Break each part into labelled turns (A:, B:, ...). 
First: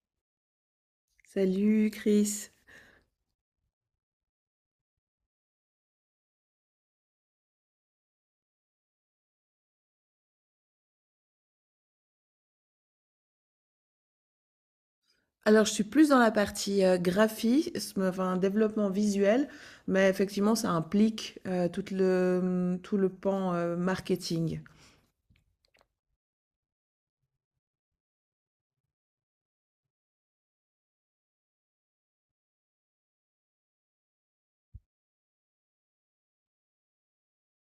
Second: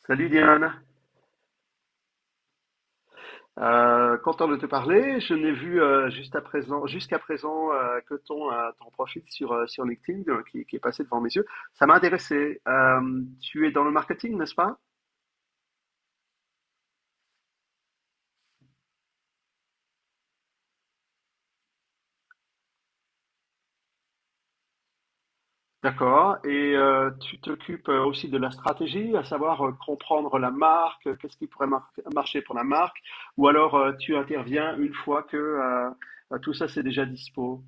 A: Salut Diane.
B: Salut Chris.
A: Content de te parler. Je n'ai vu, juste à présent, jusqu'à présent, que ton profil sur LinkedIn, qui est passé devant mes yeux. Ça m'a intéressé. Tu es dans le marketing, n'est-ce pas?
B: Alors, je suis plus dans la partie graphisme, enfin développement visuel, mais effectivement, ça implique tout le, tout le pan marketing.
A: D'accord. Et, tu t'occupes, aussi de la stratégie, à savoir, comprendre la marque, qu'est-ce qui pourrait marcher pour la marque, ou alors, tu interviens une fois que tout ça c'est déjà dispo.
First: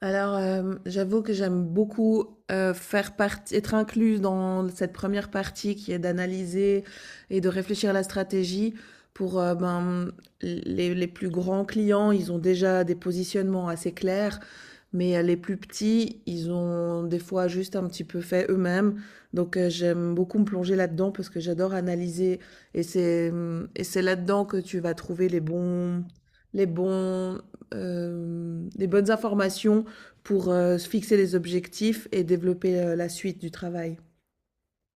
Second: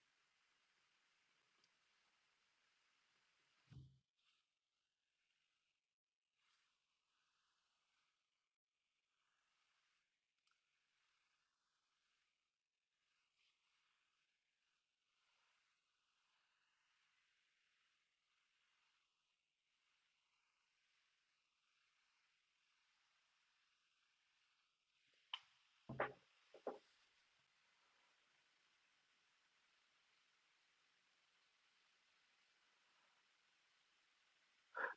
B: Alors, j'avoue que j'aime beaucoup faire partie, être incluse dans cette première partie qui est d'analyser et de réfléchir à la stratégie pour ben, les plus grands clients. Ils ont déjà des positionnements assez clairs. Mais les plus petits, ils ont des fois juste un petit peu fait eux-mêmes. Donc j'aime beaucoup me plonger là-dedans parce que j'adore analyser. Et c'est là-dedans que tu vas trouver les bons les bonnes informations pour se fixer les objectifs et développer la suite du travail.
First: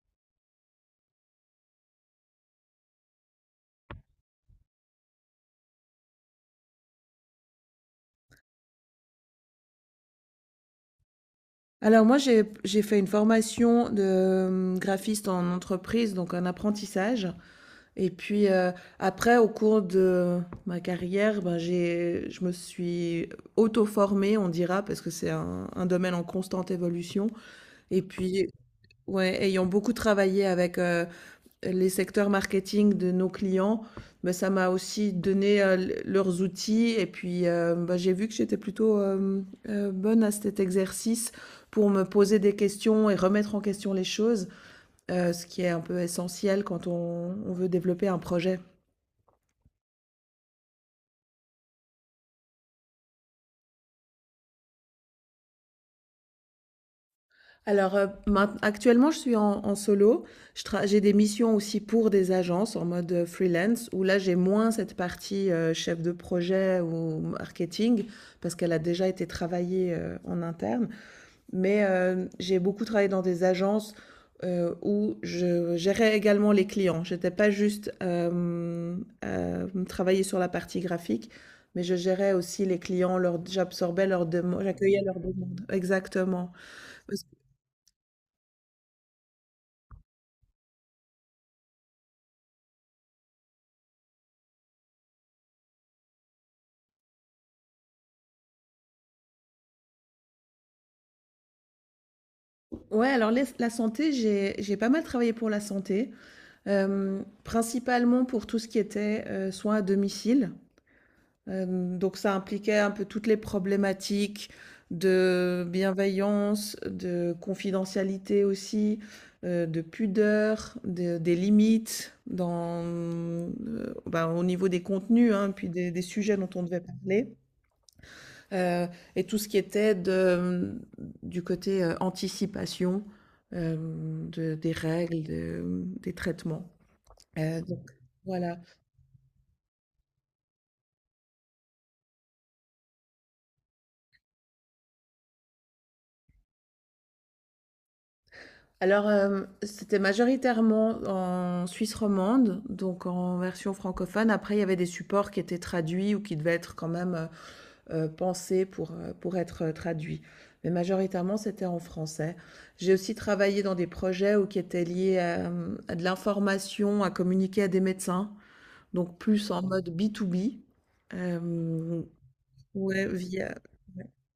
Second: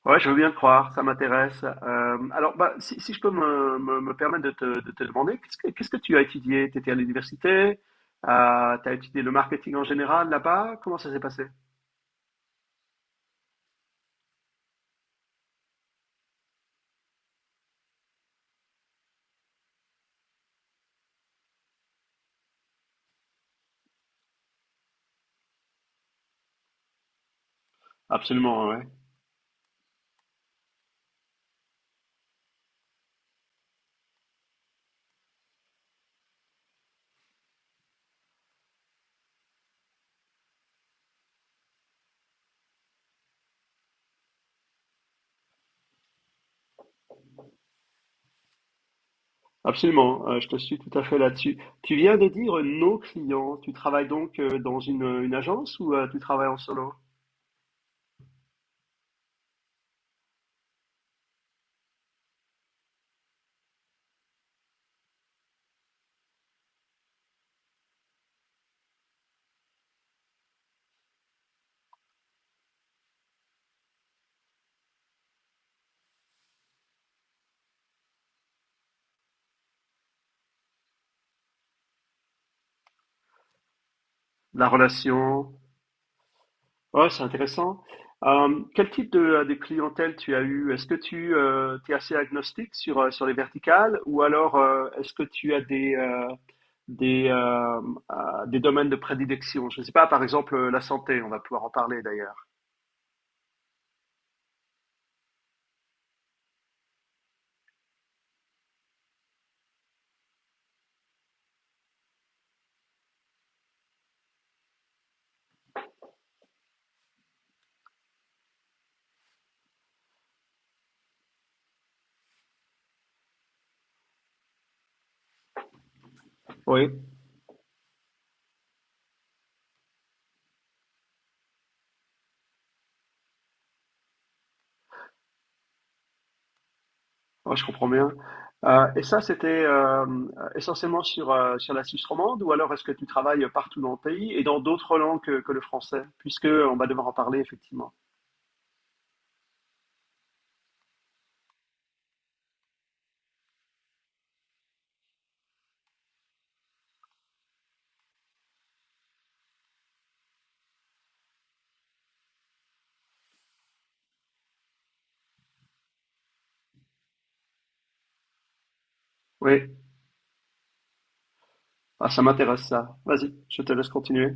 A: Ouais, je veux bien le croire, ça m'intéresse. Alors, bah, si je peux me permettre de te demander, qu'est-ce que tu as étudié? Tu étais à l'université? Tu as étudié le marketing en général là-bas? Comment ça s'est passé?
B: Alors moi j'ai fait une formation de graphiste en entreprise, donc un apprentissage. Et puis après au cours de ma carrière, ben, j'ai je me suis auto-formée on dira parce que c'est un domaine en constante évolution et puis
A: Absolument, ouais.
B: ouais, ayant beaucoup travaillé avec, les secteurs marketing de nos clients, ben ça m'a aussi donné, l leurs outils et puis, bah, j'ai vu que j'étais plutôt, bonne à cet exercice pour me poser des questions et remettre en question les choses, ce qui est un peu essentiel quand on veut développer un projet.
A: Absolument, je te suis tout à fait là-dessus. Tu viens de dire, nos clients. Tu travailles donc, dans une agence ou, tu travailles en solo?
B: Alors, maint actuellement, je suis en solo. Je tra J'ai des missions aussi pour des agences en mode, freelance où là, j'ai moins cette partie, chef de projet ou marketing parce qu'elle a déjà été travaillée, en interne. Mais, j'ai beaucoup travaillé dans des agences, où je gérais également les clients. J'étais pas juste, travailler sur la partie graphique, mais je gérais aussi les clients, leurs j'absorbais leurs demandes,
A: La
B: j'accueillais leurs
A: relation.
B: demandes. Exactement.
A: Ouais, c'est intéressant. Quel type de clientèle tu as eu? Est-ce que tu es assez agnostique sur les verticales ou alors, est-ce que tu as des, euh, des domaines de prédilection? Je ne sais pas, par exemple, la santé, on va pouvoir en parler d'ailleurs.
B: Ouais, alors la santé, j'ai pas mal travaillé pour la santé, principalement pour tout ce qui était soins à domicile. Donc ça impliquait un peu toutes les problématiques de bienveillance, de confidentialité aussi, de pudeur, des limites dans, ben, au niveau des contenus, hein, puis des sujets dont on devait
A: Oui,
B: parler. Euh, et tout ce qui était de, du côté anticipation euh, des règles, des traitements.
A: ouais, je
B: Donc,
A: comprends bien.
B: voilà.
A: Et ça, c'était, essentiellement sur la Suisse romande ou alors est-ce que tu travailles partout dans le pays et dans d'autres langues que le français, puisque on va devoir en parler effectivement.
B: Alors, c'était majoritairement en Suisse romande, donc en version francophone. Après, il y avait des supports qui étaient traduits ou qui devaient être quand même pensés pour être traduits. Mais majoritairement, c'était en français. J'ai aussi travaillé dans des projets où qui étaient liés à de l'information, à communiquer à des médecins. Donc plus en
A: Oui.
B: mode b to b. Hem,
A: Ah, ça m'intéresse ça.
B: ouais,
A: Vas-y,
B: via
A: je te laisse continuer.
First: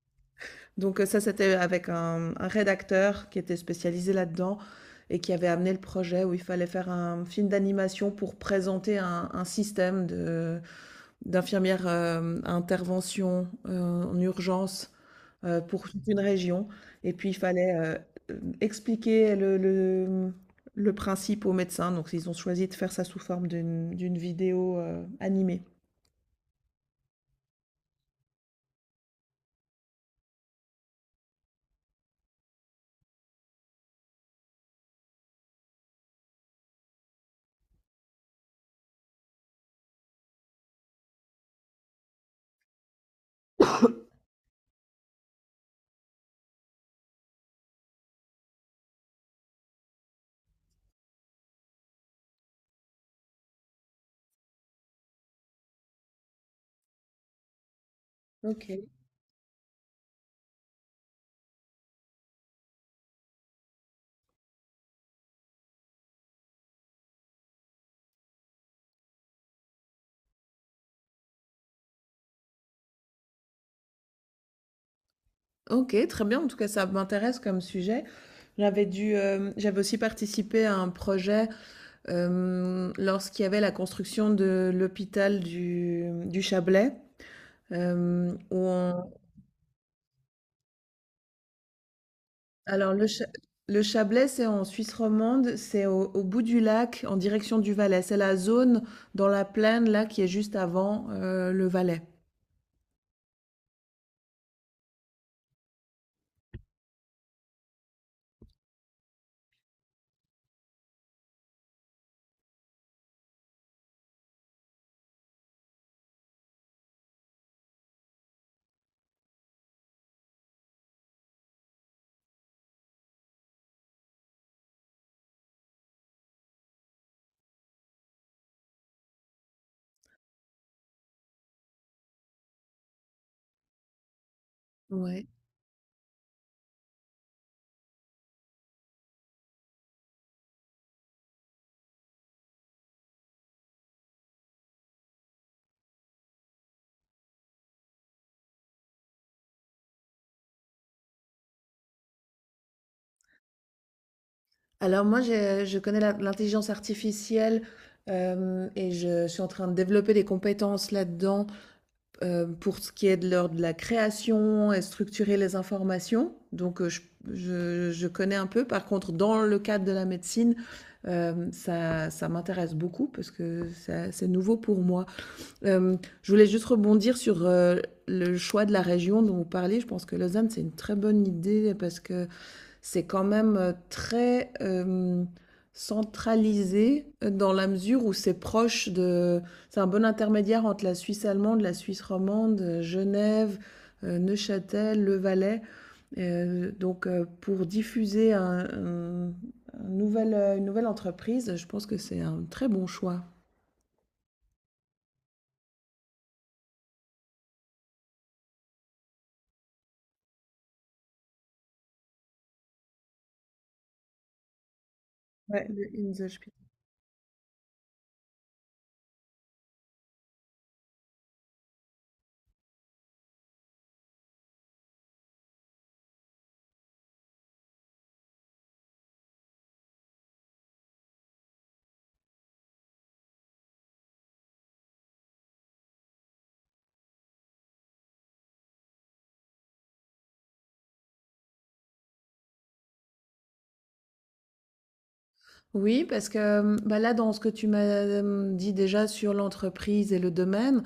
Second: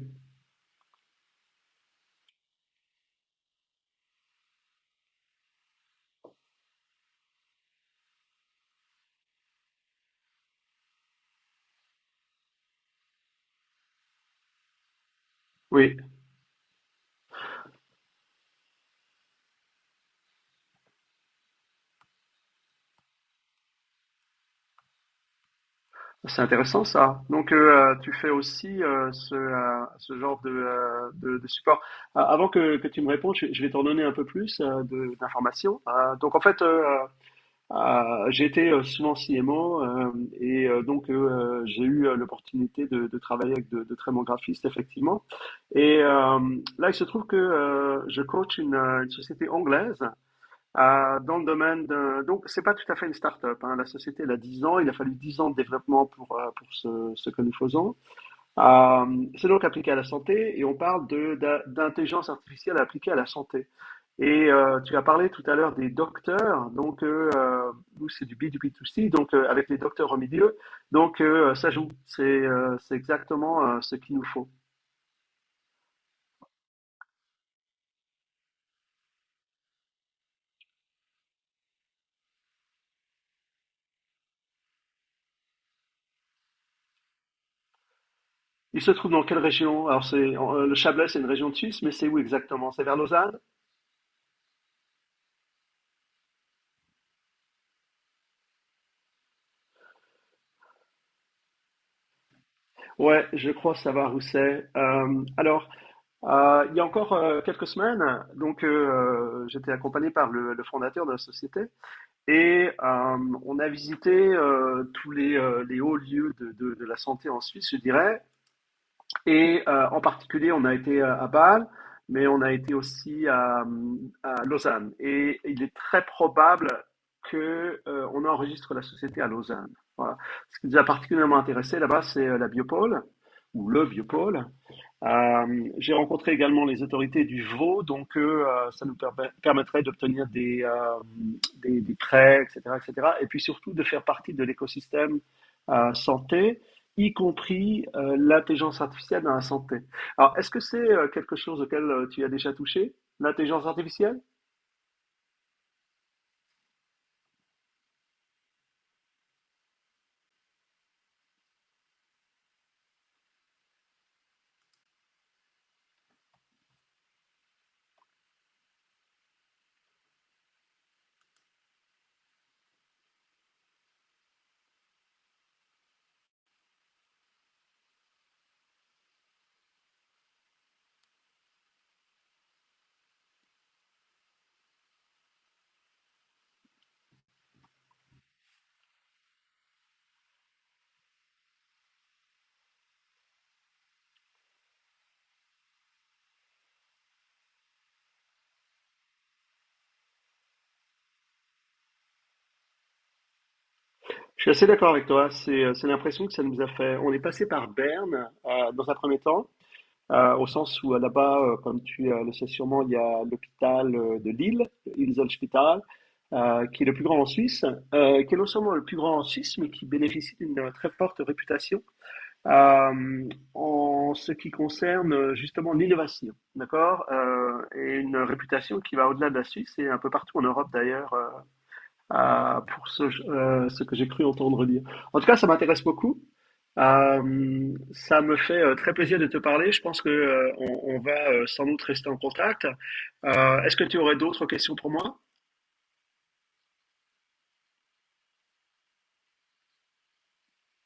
B: donc ça, c'était avec un rédacteur qui était spécialisé là-dedans et qui avait amené le projet où il fallait faire un film d'animation pour présenter un système de d'infirmières, à intervention, en urgence, pour
A: Oui,
B: toute une région et puis il fallait, expliquer le, le principe aux médecins, donc ils ont choisi de faire ça sous forme d'une vidéo, animée.
A: c'est intéressant ça. Donc, tu fais aussi, ce genre de support. Avant que tu me répondes, je vais t'en donner un peu plus, d'informations. Donc, en fait, j'ai été, souvent CMO, et, donc, j'ai eu, l'opportunité de travailler avec de très bons graphistes, effectivement. Et, là, il se trouve que, je coach une société anglaise. Dans le domaine de... Donc, c'est pas tout à fait une start-up, hein. La société, elle a 10 ans. Il a fallu 10 ans de développement pour, pour ce que nous faisons.
B: OK.
A: C'est donc appliqué à la santé et on parle d'intelligence artificielle appliquée à la santé. Et, tu as parlé tout à l'heure des docteurs. Donc, nous, c'est du B2B2C, donc, avec les docteurs au milieu. Donc, ça joue. C'est exactement, ce qu'il nous faut.
B: OK, très bien. En tout cas, ça m'intéresse comme sujet. J'avais dû, j'avais aussi participé à un projet, lorsqu'il y avait la construction de l'hôpital du Chablais, où
A: Il se
B: on
A: trouve dans quelle région? Alors, c'est, le Chablais, c'est une région de Suisse, mais c'est où exactement? C'est
B: alors
A: vers
B: le Cha
A: Lausanne?
B: le Chablais, c'est en Suisse romande, c'est au bout du lac, en direction du Valais. C'est la zone dans la plaine là qui est juste avant, le Valais.
A: Ouais, je crois savoir où c'est. Alors, il y a encore, quelques semaines, donc, j'étais accompagné par le fondateur de la société et, on a visité, tous les hauts lieux de la santé en Suisse, je dirais, et, en particulier, on a été, à Bâle, mais on a été aussi à Lausanne. Et il est très probable qu'on on enregistre la société à Lausanne. Voilà. Ce qui nous a particulièrement intéressé là-bas, c'est, la biopole ou le biopôle.
B: Ouais.
A: J'ai rencontré également les autorités du Vaud, donc, ça nous permettrait d'obtenir des, des prêts, etc., etc. Et cetera. Et puis surtout de faire partie de l'écosystème, santé, y compris, l'intelligence artificielle dans la santé. Alors, est-ce que c'est, quelque chose auquel, tu as déjà touché, l'intelligence artificielle?
B: Alors moi, j'ai je connais l'intelligence artificielle, hem et je suis en train de développer des compétences là-dedans. Pour ce qui est de l'ordre de la création et structurer les informations, donc je connais un peu. Par contre, dans le cadre de la médecine, ça m'intéresse beaucoup parce que c'est nouveau pour moi. Je voulais juste rebondir sur, le choix de la région dont vous parliez. Je pense que Lausanne, c'est une très bonne idée parce que, c'est quand même très centralisé dans la mesure où c'est proche de... C'est un bon intermédiaire entre la Suisse allemande, la Suisse romande, Genève, Neuchâtel, Le Valais. Donc pour diffuser un nouvel, une nouvelle entreprise, je pense que c'est un très bon choix.
A: Je suis assez d'accord avec toi. C'est l'impression que ça nous a fait. On est passé par Berne, dans un premier temps. Au sens où, là-bas, comme tu, le sais sûrement, il y a l'hôpital, de Lille,
B: Ouais,
A: Inselspital,
B: le Inselspiel.
A: qui est le plus grand en Suisse, qui est non seulement le plus grand en Suisse, mais qui bénéficie d'une, très forte réputation, en ce qui concerne, justement l'innovation, d'accord? Et une réputation qui va au-delà de la Suisse et un peu partout en Europe d'ailleurs, pour ce que j'ai cru entendre dire. En tout cas, ça m'intéresse beaucoup. Ça me fait, très plaisir de te parler. Je pense que, on va, sans doute rester en contact. Est-ce que tu aurais d'autres questions pour moi?
B: Oui, parce que bah là, dans ce que tu m'as dit déjà sur l'entreprise et le domaine,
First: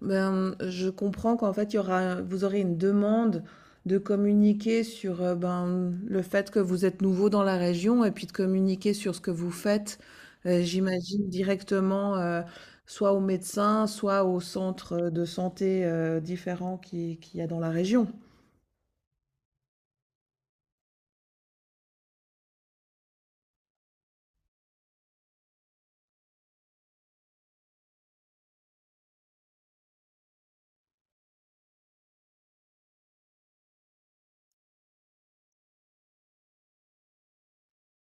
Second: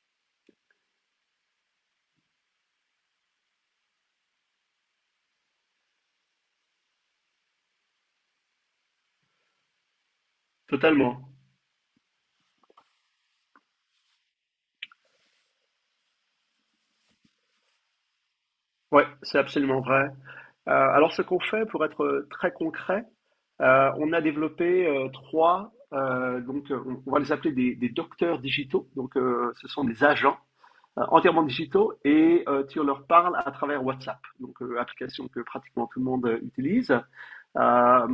B: ben, je comprends qu'en fait, vous aurez une demande de communiquer sur ben, le fait que vous êtes nouveau dans la région et puis de communiquer sur ce que vous faites,
A: Totalement.
B: j'imagine directement, soit aux médecins, soit aux centres de santé différents qu'il y a dans la région.
A: Ouais, c'est absolument vrai. Alors, ce qu'on fait, pour être, très concret, on a développé, trois, donc, on va les appeler des docteurs digitaux. Donc, ce sont des agents, entièrement digitaux et, tu leur parles à travers WhatsApp, donc, application que pratiquement tout le monde, utilise. Euh,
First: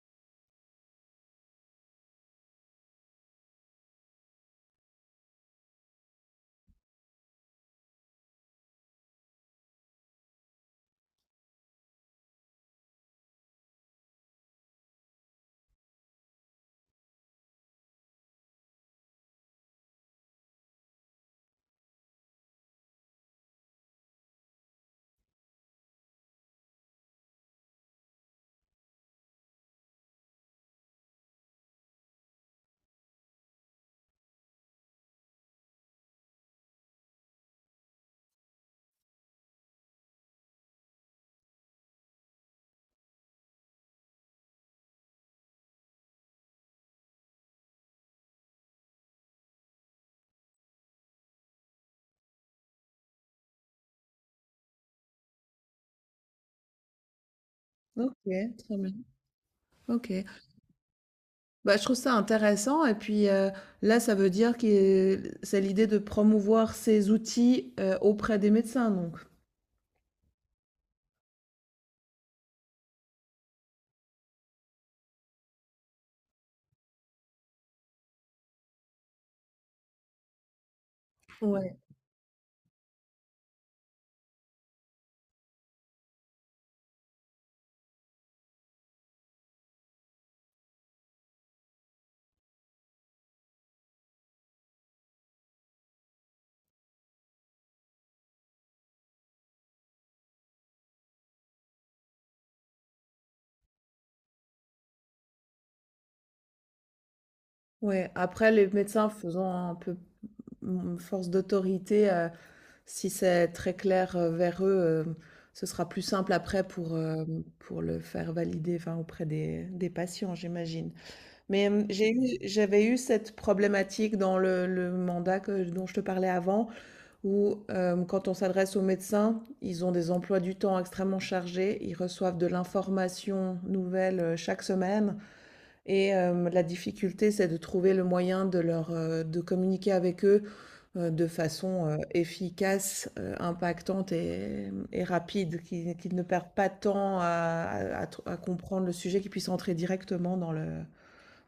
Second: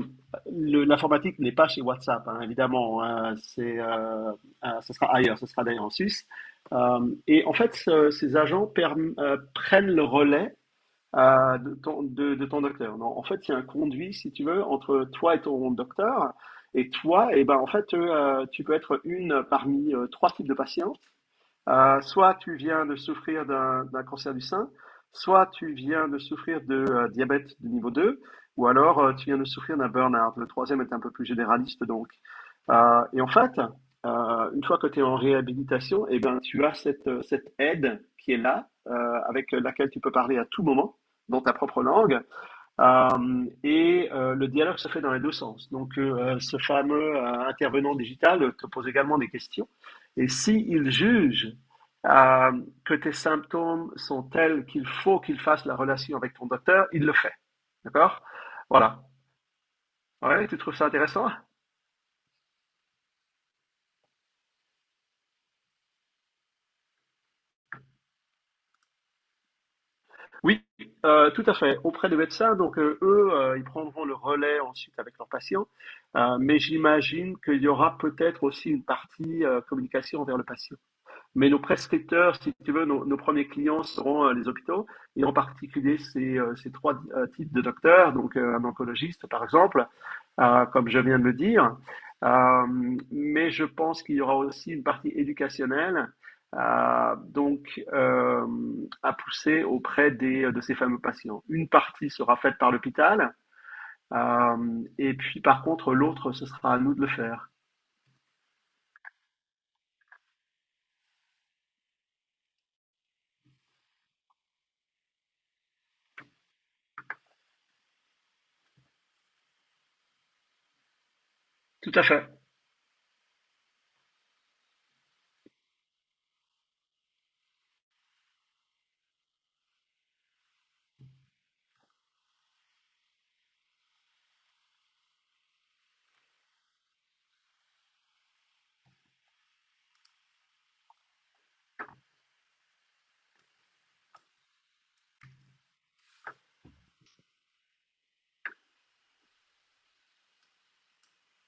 A: L'informatique n'est pas chez WhatsApp, hein, évidemment, hein, c'est, ce sera ailleurs, ce sera d'ailleurs en Suisse. Et en fait, ces agents prennent le relais, de ton docteur. Non, en fait, il y a un conduit, si tu veux, entre toi et ton docteur. Et toi, eh ben, en fait, tu peux être une parmi, trois types de patients. Soit tu viens de souffrir d'un cancer du sein, soit tu viens de souffrir de, diabète de niveau 2, ou alors, tu viens de souffrir d'un burn-out. Le troisième est un peu plus généraliste, donc. Et en fait, une fois que tu es en réhabilitation, eh bien, tu as cette aide qui est là, avec laquelle tu peux parler à tout moment dans ta propre langue, et, le dialogue se fait dans les deux sens. Donc, ce fameux, intervenant digital te pose également des questions. Et s'il juge, euh, que tes symptômes sont tels qu'il faut qu'il fasse la relation avec ton docteur, il le fait.
B: Ok,
A: D'accord.
B: très bien.
A: Voilà.
B: Ok.
A: Ouais, tu trouves ça intéressant?
B: Bah, je trouve ça intéressant et puis, là, ça veut dire que c'est l'idée de promouvoir ces outils, auprès des médecins donc?
A: Oui, tout à fait. Auprès des médecins, donc, eux, ils prendront le relais ensuite avec leurs patients. Mais j'imagine qu'il y aura peut-être aussi une partie, communication envers le patient. Mais nos
B: Ouais,
A: prescripteurs, si tu veux, nos premiers clients seront, les hôpitaux, et en particulier ces trois, types de docteurs, donc, un oncologiste par exemple, comme je viens de le dire. Euh, mais je pense qu'il y aura aussi une partie éducationnelle à, donc euh, à pousser auprès de ces fameux patients. Une partie sera faite par l'hôpital, et puis par contre l'autre, ce sera à nous de le faire.
B: ouais. Après les médecins faisant un peu, mmh, force d'autorité, si c'est très clair, vers eux, ce sera plus simple après pour, pour le faire valider, enfin, auprès des patients, j'imagine. Mais, hem,
A: Tout à
B: j'ai
A: fait,
B: eu j'avais eu cette problématique dans le mandat que dont je te parlais avant, où quand on s'adresse aux médecins, ils ont des emplois du temps extrêmement chargés, ils reçoivent de l'information nouvelle chaque semaine et la difficulté c'est de trouver le moyen de leur de communiquer avec eux de façon efficace, impactante et rapide, qu'ils ne perdent pas de temps à comprendre le sujet, qu'ils puissent entrer directement dans le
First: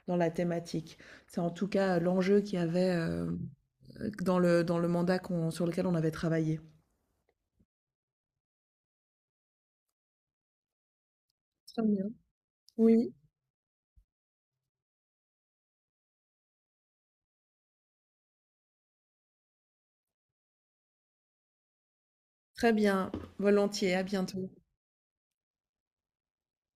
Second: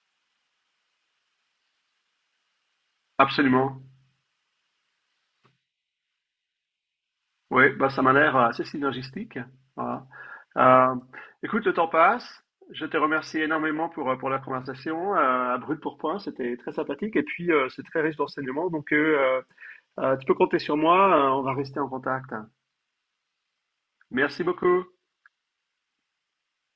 B: dans la thématique. C'est en tout cas l'enjeu qu'il y avait
A: absolument.
B: dans le mandat sur lequel on avait travaillé.
A: Oui, bah ça m'a l'air, assez synergistique. Voilà. Euh, écoute, le
B: Très
A: temps
B: bien.
A: passe. Je te
B: Oui,
A: remercie énormément pour la conversation. À brut pour point, c'était très sympathique et puis, c'est très riche d'enseignements. Donc, tu peux compter sur moi. On va rester en contact.
B: très bien. Volontiers, à
A: Merci
B: bientôt.
A: beaucoup.